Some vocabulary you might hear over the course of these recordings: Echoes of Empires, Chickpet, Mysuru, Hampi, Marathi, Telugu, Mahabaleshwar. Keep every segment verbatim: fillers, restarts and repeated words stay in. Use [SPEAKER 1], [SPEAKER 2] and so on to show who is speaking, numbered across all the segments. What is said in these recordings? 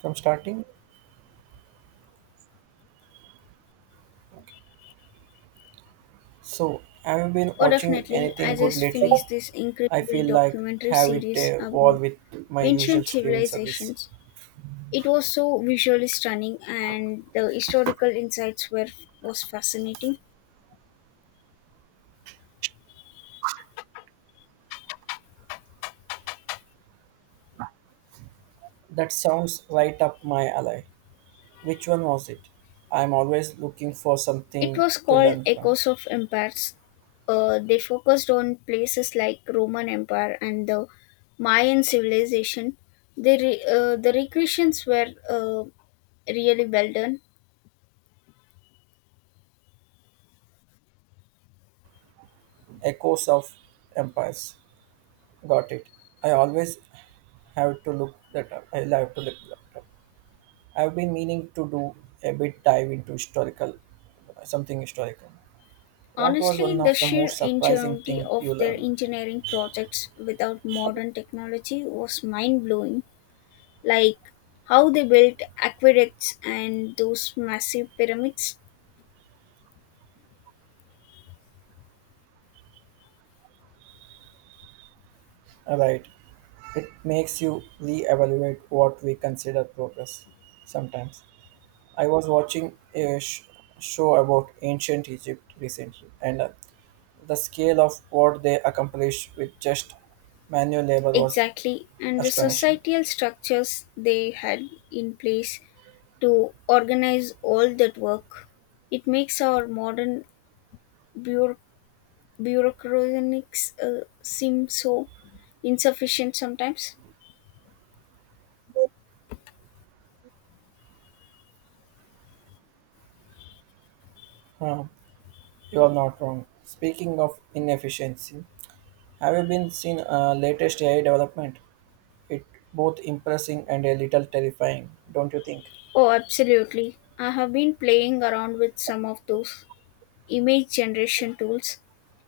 [SPEAKER 1] From starting. So, have you been
[SPEAKER 2] Oh,
[SPEAKER 1] watching
[SPEAKER 2] definitely. I
[SPEAKER 1] anything good
[SPEAKER 2] just
[SPEAKER 1] lately?
[SPEAKER 2] finished this
[SPEAKER 1] I
[SPEAKER 2] incredible
[SPEAKER 1] feel like
[SPEAKER 2] documentary
[SPEAKER 1] have it
[SPEAKER 2] series
[SPEAKER 1] uh, all
[SPEAKER 2] about
[SPEAKER 1] with my usual
[SPEAKER 2] ancient
[SPEAKER 1] streaming service.
[SPEAKER 2] civilizations. It was so visually stunning, and the historical insights were was fascinating.
[SPEAKER 1] That sounds right up my alley. Which one was it? I'm always looking for
[SPEAKER 2] It
[SPEAKER 1] something
[SPEAKER 2] was
[SPEAKER 1] to
[SPEAKER 2] called
[SPEAKER 1] learn from.
[SPEAKER 2] Echoes of Empires. Uh, they focused on places like Roman Empire and the Mayan civilization. The re- uh, the recreations were uh, really well done.
[SPEAKER 1] Echoes of Empires. Got it. I always have to look that up. I have to look that up. I've been meaning to do a bit dive into historical, something historical. What was
[SPEAKER 2] Honestly,
[SPEAKER 1] one
[SPEAKER 2] the
[SPEAKER 1] of the most
[SPEAKER 2] sheer
[SPEAKER 1] surprising
[SPEAKER 2] ingenuity
[SPEAKER 1] thing
[SPEAKER 2] of
[SPEAKER 1] you
[SPEAKER 2] their
[SPEAKER 1] learned?
[SPEAKER 2] engineering projects without modern technology was mind blowing. Like how they built aqueducts and those massive pyramids.
[SPEAKER 1] Right. It makes you re-evaluate what we consider progress sometimes. I was watching a sh- show about ancient Egypt recently, and uh, the scale of what they accomplished with just manual labor was
[SPEAKER 2] Exactly, and the
[SPEAKER 1] astonishing.
[SPEAKER 2] societal structures they had in place to organize all that work. It makes our modern bureau- bureaucracies uh, seem so insufficient sometimes.
[SPEAKER 1] Huh, you are not wrong. Speaking of inefficiency, have you been seen uh, latest A I development? It both impressing and a little terrifying, don't you think?
[SPEAKER 2] Oh, absolutely. I have been playing around with some of those image generation tools.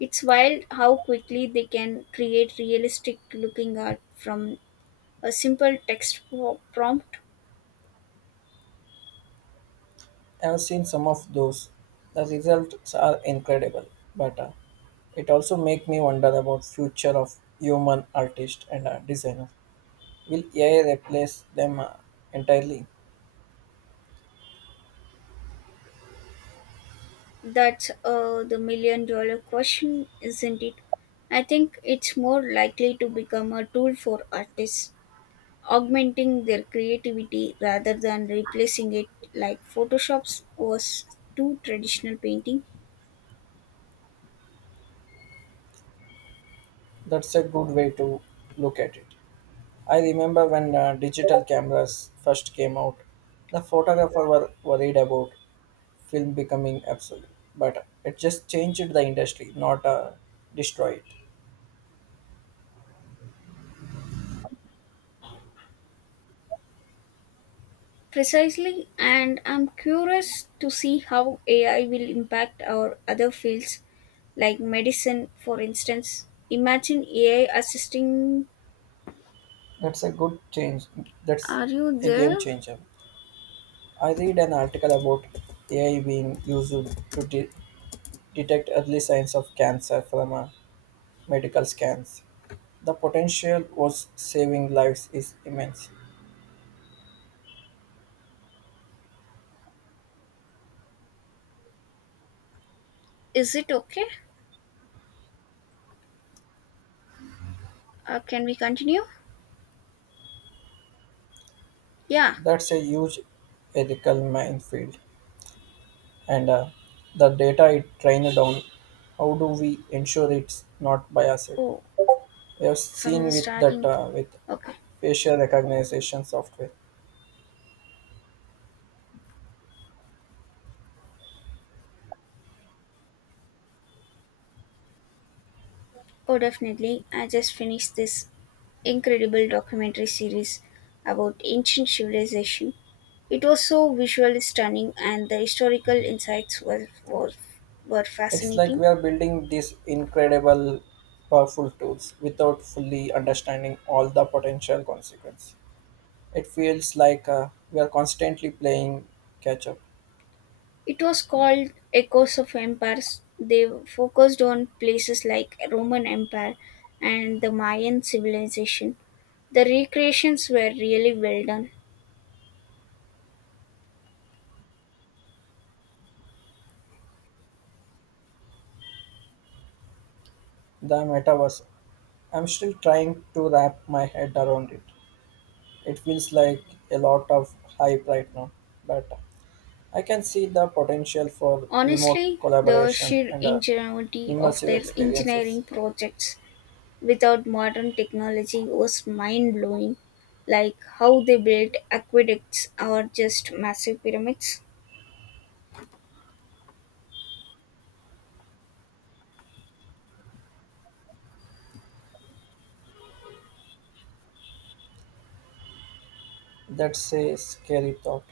[SPEAKER 2] It's wild how quickly they can create realistic looking art from a simple text pro- prompt.
[SPEAKER 1] I've seen some of those. The results are incredible, but uh, it also make me wonder about future of human artist and uh, designer. Will A I replace them uh, entirely?
[SPEAKER 2] That's uh, the million dollar question, isn't it? I think it's more likely to become a tool for artists, augmenting their creativity rather than replacing it like Photoshop's was to traditional painting.
[SPEAKER 1] That's a good way to look at it. I remember when uh, digital cameras first came out, the photographer were worried about film becoming obsolete, but it just changed the industry, not uh, destroy it.
[SPEAKER 2] Precisely, and I'm curious to see how A I will impact our other fields like medicine, for instance. Imagine A I assisting.
[SPEAKER 1] That's a good change. That's
[SPEAKER 2] Are you
[SPEAKER 1] a game
[SPEAKER 2] there?
[SPEAKER 1] changer. I read an article about A I being used to de- detect early signs of cancer from uh, medical scans. The potential was saving lives is immense.
[SPEAKER 2] Is it okay? Uh, can we continue? Yeah.
[SPEAKER 1] That's a huge ethical minefield. And uh, the data it trained on, how do we ensure it's not biased?
[SPEAKER 2] Oh,
[SPEAKER 1] We have
[SPEAKER 2] from
[SPEAKER 1] seen
[SPEAKER 2] the
[SPEAKER 1] with that
[SPEAKER 2] starting.
[SPEAKER 1] uh, with
[SPEAKER 2] Okay.
[SPEAKER 1] facial recognition software.
[SPEAKER 2] Oh, definitely. I just finished this incredible documentary series about ancient civilization. It was so visually stunning, and the historical insights were, were, were
[SPEAKER 1] It's like
[SPEAKER 2] fascinating.
[SPEAKER 1] we are building these incredible, powerful tools without fully understanding all the potential consequences. It feels like uh, we are constantly playing catch up.
[SPEAKER 2] It was called Echoes of Empires. They focused on places like Roman Empire and the Mayan civilization. The recreations were really well done.
[SPEAKER 1] The metaverse, I'm still trying to wrap my head around it. It feels like a lot of hype right now, but I can see the potential for remote
[SPEAKER 2] Honestly, the
[SPEAKER 1] collaboration
[SPEAKER 2] sheer
[SPEAKER 1] and uh,
[SPEAKER 2] ingenuity of
[SPEAKER 1] immersive
[SPEAKER 2] their
[SPEAKER 1] experiences.
[SPEAKER 2] engineering projects without modern technology was mind blowing, like how they built aqueducts or just massive pyramids.
[SPEAKER 1] That's a scary thought.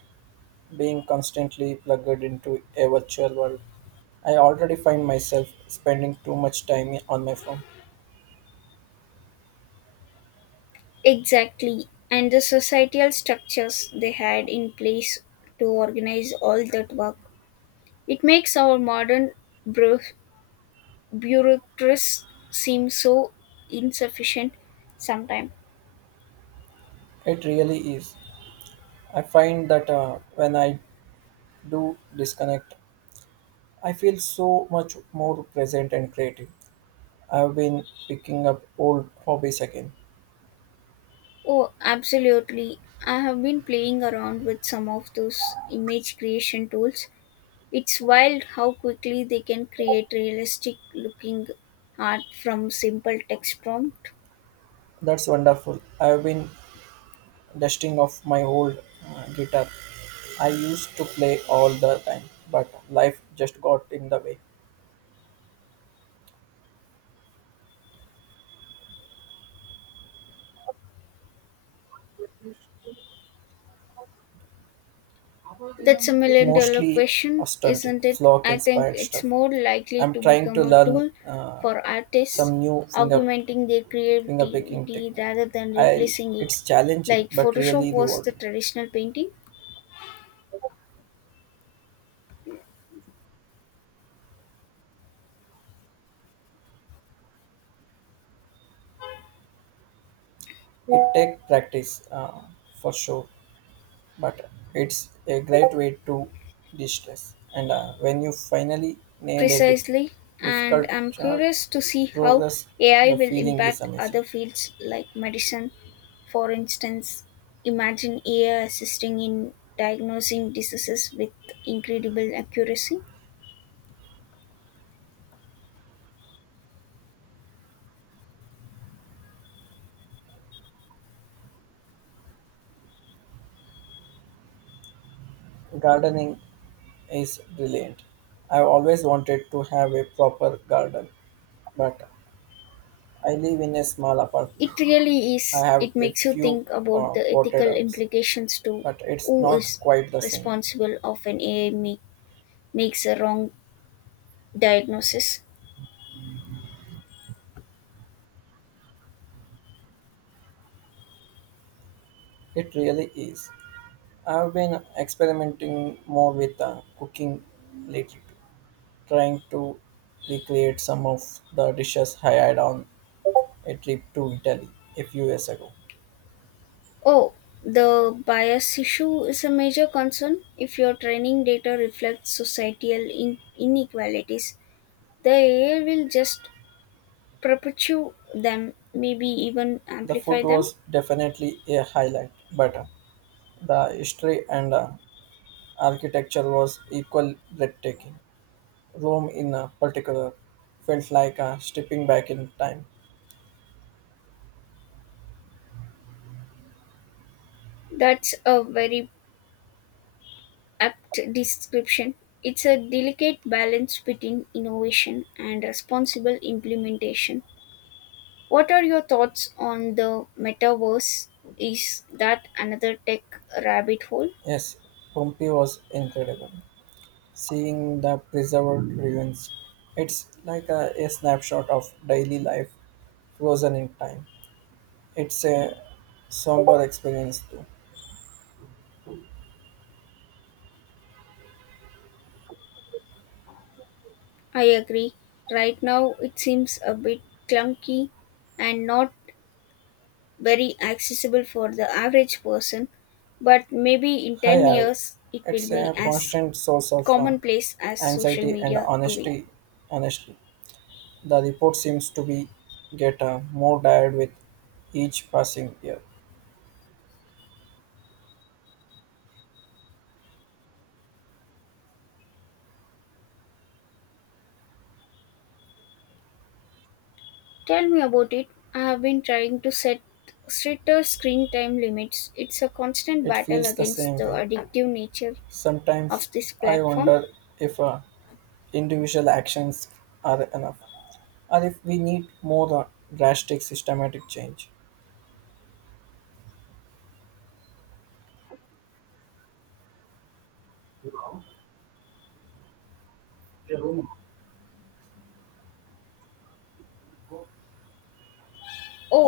[SPEAKER 1] Being constantly plugged into a virtual world, I already find myself spending too much time on my phone.
[SPEAKER 2] Exactly, and the societal structures they had in place to organize all that work. It makes our modern bureau- bureaucrats seem so insufficient sometimes.
[SPEAKER 1] It really is. I find that uh, when I do disconnect, I feel so much more present and creative. I've been picking up old hobbies again.
[SPEAKER 2] Oh, absolutely. I have been playing around with some of those image creation tools. It's wild how quickly they can create realistic looking art from simple text prompt.
[SPEAKER 1] That's wonderful. I've been dusting off my old uh, guitar. I used to play all the time, but life just got in the way.
[SPEAKER 2] That's a million dollar
[SPEAKER 1] Mostly
[SPEAKER 2] question,
[SPEAKER 1] authentic,
[SPEAKER 2] isn't it?
[SPEAKER 1] flock
[SPEAKER 2] I think
[SPEAKER 1] inspired
[SPEAKER 2] it's
[SPEAKER 1] stuff.
[SPEAKER 2] more likely
[SPEAKER 1] I'm
[SPEAKER 2] to
[SPEAKER 1] trying to
[SPEAKER 2] become a
[SPEAKER 1] learn
[SPEAKER 2] tool
[SPEAKER 1] uh,
[SPEAKER 2] for artists,
[SPEAKER 1] some new finger
[SPEAKER 2] augmenting their
[SPEAKER 1] finger picking
[SPEAKER 2] creativity
[SPEAKER 1] technique.
[SPEAKER 2] rather than
[SPEAKER 1] I
[SPEAKER 2] replacing it.
[SPEAKER 1] it's challenging
[SPEAKER 2] Like
[SPEAKER 1] but
[SPEAKER 2] Photoshop
[SPEAKER 1] really
[SPEAKER 2] was the
[SPEAKER 1] rewarding.
[SPEAKER 2] traditional painting.
[SPEAKER 1] It takes practice uh, for sure, but it's a great way to de-stress. And uh, when you finally nail a dif-
[SPEAKER 2] Precisely, and
[SPEAKER 1] difficult
[SPEAKER 2] I'm
[SPEAKER 1] chart,
[SPEAKER 2] curious to see how
[SPEAKER 1] progress
[SPEAKER 2] A I
[SPEAKER 1] the
[SPEAKER 2] will
[SPEAKER 1] feeling is
[SPEAKER 2] impact
[SPEAKER 1] amazing.
[SPEAKER 2] other fields like medicine. For instance, imagine A I assisting in diagnosing diseases with incredible accuracy.
[SPEAKER 1] Gardening is brilliant. I've always wanted to have a proper garden, but I live in a small apartment.
[SPEAKER 2] It really
[SPEAKER 1] I
[SPEAKER 2] is.
[SPEAKER 1] have
[SPEAKER 2] It
[SPEAKER 1] a
[SPEAKER 2] makes you
[SPEAKER 1] few
[SPEAKER 2] think about
[SPEAKER 1] uh,
[SPEAKER 2] the
[SPEAKER 1] potted
[SPEAKER 2] ethical
[SPEAKER 1] herbs,
[SPEAKER 2] implications to
[SPEAKER 1] but it's
[SPEAKER 2] who
[SPEAKER 1] not
[SPEAKER 2] is
[SPEAKER 1] quite the same.
[SPEAKER 2] responsible of an A I make, makes a wrong diagnosis.
[SPEAKER 1] It really is. I've been experimenting more with uh, cooking lately, trying to recreate some of the dishes I had on a trip to Italy a few years ago.
[SPEAKER 2] Oh, the bias issue is a major concern. If your training data reflects societal in- inequalities, the A I will just perpetuate them, maybe even
[SPEAKER 1] The
[SPEAKER 2] amplify
[SPEAKER 1] food
[SPEAKER 2] them.
[SPEAKER 1] was definitely a highlight, but uh, the history and uh, architecture was equally breathtaking. Rome, in a particular, felt like a stepping back in time.
[SPEAKER 2] That's a very apt description. It's a delicate balance between innovation and responsible implementation. What are your thoughts on the metaverse? Is that another tech rabbit hole?
[SPEAKER 1] Yes, Pompeii was incredible. Seeing the preserved ruins, it's like a, a snapshot of daily life frozen in time. It's a somber experience too.
[SPEAKER 2] I agree. Right now, it seems a bit clunky and not very accessible for the average person, but maybe in
[SPEAKER 1] I
[SPEAKER 2] ten
[SPEAKER 1] have.
[SPEAKER 2] years it will
[SPEAKER 1] It's
[SPEAKER 2] be
[SPEAKER 1] a
[SPEAKER 2] as
[SPEAKER 1] constant source of uh,
[SPEAKER 2] commonplace as social
[SPEAKER 1] anxiety and
[SPEAKER 2] media today.
[SPEAKER 1] honesty, honestly. The report seems to be get uh, more tired with each passing year.
[SPEAKER 2] Tell me about it. I have been trying to set stricter screen time limits. It's a constant
[SPEAKER 1] It
[SPEAKER 2] battle
[SPEAKER 1] feels the
[SPEAKER 2] against
[SPEAKER 1] same
[SPEAKER 2] the
[SPEAKER 1] way.
[SPEAKER 2] addictive nature
[SPEAKER 1] Sometimes
[SPEAKER 2] of this
[SPEAKER 1] I
[SPEAKER 2] platform.
[SPEAKER 1] wonder if uh, individual actions are enough, or if we need more uh, drastic systematic change.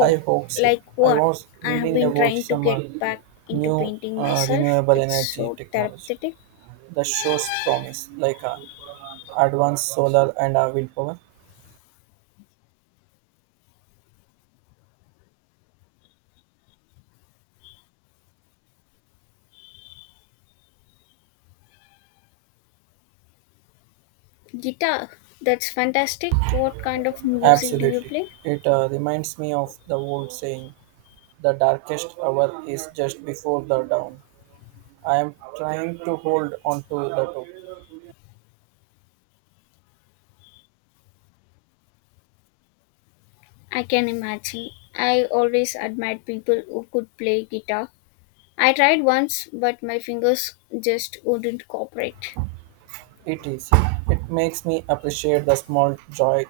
[SPEAKER 1] I hope so.
[SPEAKER 2] like
[SPEAKER 1] I
[SPEAKER 2] what?
[SPEAKER 1] was
[SPEAKER 2] I have
[SPEAKER 1] reading
[SPEAKER 2] been
[SPEAKER 1] about
[SPEAKER 2] trying to
[SPEAKER 1] some uh,
[SPEAKER 2] get back into
[SPEAKER 1] new
[SPEAKER 2] painting
[SPEAKER 1] uh,
[SPEAKER 2] myself.
[SPEAKER 1] renewable
[SPEAKER 2] It's
[SPEAKER 1] energy
[SPEAKER 2] so
[SPEAKER 1] technology
[SPEAKER 2] therapeutic.
[SPEAKER 1] that shows promise, like uh, advanced solar and uh, wind power.
[SPEAKER 2] Guitar. That's fantastic. What kind of music do you
[SPEAKER 1] Absolutely.
[SPEAKER 2] play?
[SPEAKER 1] It uh, reminds me of the old saying, the darkest hour is just before the dawn. I am trying to hold on to the hope.
[SPEAKER 2] I can imagine. I always admired people who could play guitar. I tried once, but my fingers just wouldn't cooperate.
[SPEAKER 1] It is. It makes me appreciate the small joy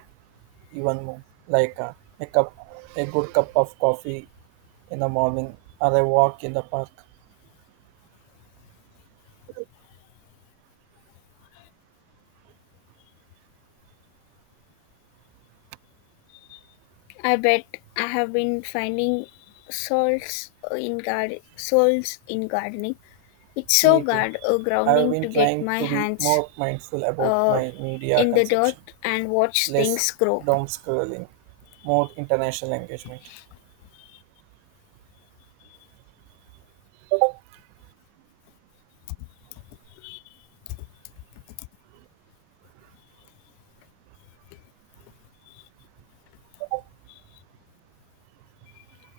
[SPEAKER 1] even more, like uh, a cup, a good cup of coffee in the morning or a walk in the park.
[SPEAKER 2] I bet I have been finding souls in garden souls in gardening. It's so
[SPEAKER 1] Me too.
[SPEAKER 2] guard uh,
[SPEAKER 1] I have
[SPEAKER 2] grounding
[SPEAKER 1] been
[SPEAKER 2] to get
[SPEAKER 1] trying
[SPEAKER 2] my
[SPEAKER 1] to be
[SPEAKER 2] hands
[SPEAKER 1] more mindful about
[SPEAKER 2] uh,
[SPEAKER 1] my media
[SPEAKER 2] in the
[SPEAKER 1] consumption,
[SPEAKER 2] dirt and watch
[SPEAKER 1] less
[SPEAKER 2] things grow.
[SPEAKER 1] doom scrolling, more international engagement.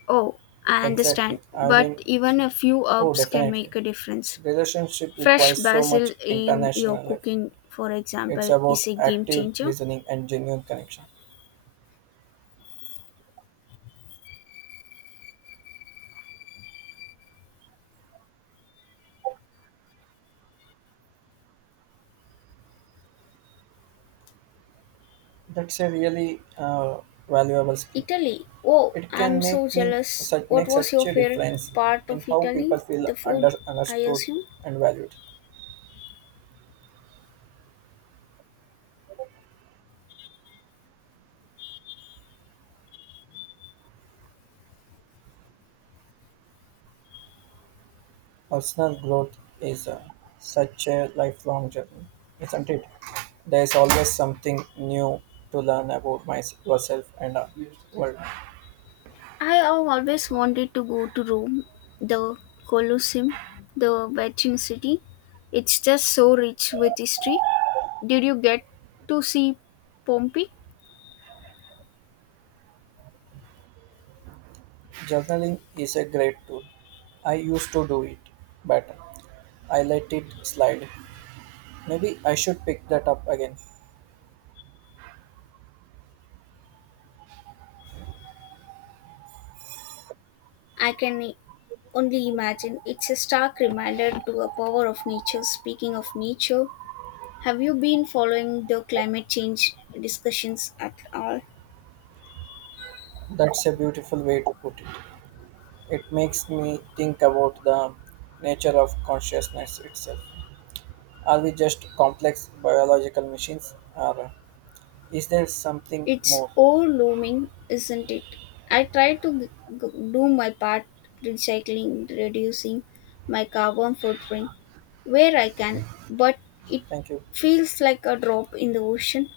[SPEAKER 2] Oh, I
[SPEAKER 1] Exactly.
[SPEAKER 2] understand.
[SPEAKER 1] I
[SPEAKER 2] But
[SPEAKER 1] mean,
[SPEAKER 2] even
[SPEAKER 1] Sorry.
[SPEAKER 2] a few
[SPEAKER 1] Oh,
[SPEAKER 2] herbs can
[SPEAKER 1] definitely.
[SPEAKER 2] make a difference.
[SPEAKER 1] Relationship
[SPEAKER 2] Fresh
[SPEAKER 1] requires so
[SPEAKER 2] basil
[SPEAKER 1] much
[SPEAKER 2] in your
[SPEAKER 1] international effort.
[SPEAKER 2] cooking, for
[SPEAKER 1] It's
[SPEAKER 2] example,
[SPEAKER 1] about
[SPEAKER 2] is a game
[SPEAKER 1] active
[SPEAKER 2] changer.
[SPEAKER 1] listening and genuine connection. That's a really uh, valuable skill.
[SPEAKER 2] Italy. Oh,
[SPEAKER 1] It can
[SPEAKER 2] I'm
[SPEAKER 1] make
[SPEAKER 2] so
[SPEAKER 1] me
[SPEAKER 2] jealous.
[SPEAKER 1] such
[SPEAKER 2] What
[SPEAKER 1] make
[SPEAKER 2] was
[SPEAKER 1] such
[SPEAKER 2] your
[SPEAKER 1] a
[SPEAKER 2] favorite
[SPEAKER 1] difference
[SPEAKER 2] part
[SPEAKER 1] in
[SPEAKER 2] of
[SPEAKER 1] how people
[SPEAKER 2] Italy?
[SPEAKER 1] feel
[SPEAKER 2] The
[SPEAKER 1] under
[SPEAKER 2] food, I
[SPEAKER 1] understood
[SPEAKER 2] assume.
[SPEAKER 1] and valued. Personal growth is uh, such a lifelong journey, isn't it? There is always something new to learn about myself, yourself, and uh, world.
[SPEAKER 2] I have always wanted to go to Rome, the Colosseum, the Vatican City. It's just so rich with history. Did you get to see Pompeii?
[SPEAKER 1] Journaling is a great tool. I used to do it better. I let it slide. Maybe I should pick that up again.
[SPEAKER 2] I can only imagine. It's a stark reminder to a power of nature. Speaking of nature, have you been following the climate change discussions at all?
[SPEAKER 1] That's a beautiful way to put it. It makes me think about the nature of consciousness itself. Are we just complex biological machines or is there something
[SPEAKER 2] It's
[SPEAKER 1] more?
[SPEAKER 2] overwhelming, isn't it? I try to g- g- do my part recycling, reducing my carbon footprint where I can, but it
[SPEAKER 1] Thank you.
[SPEAKER 2] feels like a drop in the ocean.